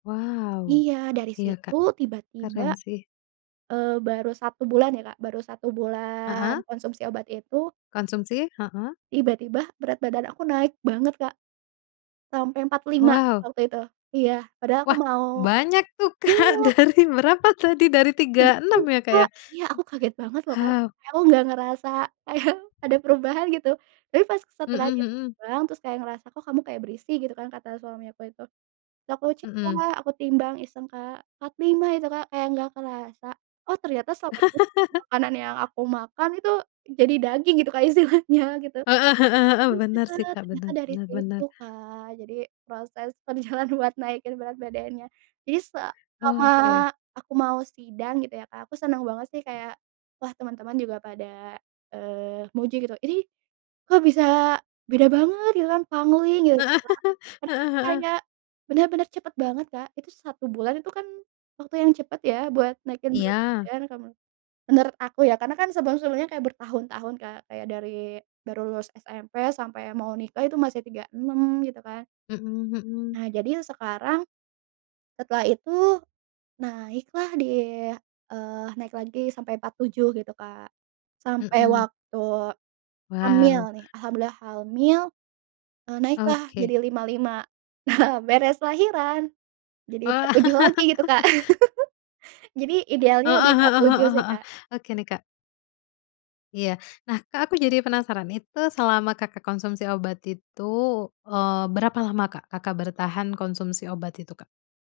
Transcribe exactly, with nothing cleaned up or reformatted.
Wow, Iya dari iya situ Kak, tiba-tiba, keren sih. eee, baru satu bulan ya Kak, baru satu bulan Heeh. konsumsi obat itu Konsumsi, heeh. tiba-tiba berat badan aku naik banget Kak. Sampai empat puluh lima Wow. waktu itu, iya, padahal aku Wah mau banyak tuh Kak, iya! dari berapa tadi, dari Kayak tiga enam gitu, ya Kak Kak, ya? iya aku kaget banget loh Kak, Hap kayak aku nggak ngerasa kayak ada perubahan gitu, tapi pas Mhm setelahnya mhm. ditimbang terus kayak ngerasa, "Kok kamu kayak berisi?" gitu kan kata suami aku itu, terus aku cek Mhm. Kak, aku timbang iseng Kak, empat lima itu Kak kayak nggak kerasa. Oh ternyata selama ini makanan yang aku makan itu jadi daging gitu Kak istilahnya gitu. Heeh heeh heeh Iya bener sih Kak, ternyata bener dari bener situ bener. Kak, jadi proses perjalanan buat naikin berat badannya. Jadi selama Oke. aku mau sidang gitu ya Kak, aku senang banget sih kayak, wah teman-teman juga pada, eee, muji gitu, "Ini kok bisa beda banget," gitu kan pangling Heeh. gitu Kak, karena Heeh heeh. kayak bener-bener cepet banget Kak, itu satu bulan itu kan waktu yang cepet ya buat naikin berat Iya. badan kalau menurut menurut aku ya, karena kan sebelum-sebelumnya kayak bertahun-tahun Kak, kayak dari baru lulus SMP, sampai mau nikah itu masih tiga enam gitu kan. Mhm mhm. Nah jadi sekarang, setelah itu naik lah di, eee, naik lagi sampai empat tujuh gitu Kak, sampai Mhm. waktu hamil Wow. nih alhamdulillah halmil, eee, naik lah jadi Oke. lima lima. Nah beres lahiran, jadi Wah. empat tujuh lagi gitu Kak. Jadi idealnya di Heeh empat heeh tujuh heeh sih heeh, Kak. oke nih Kak. Iya, nah Kak aku jadi penasaran, itu selama Kakak konsumsi obat itu, eee, berapa lama Kak, Kakak bertahan konsumsi obat itu Kak?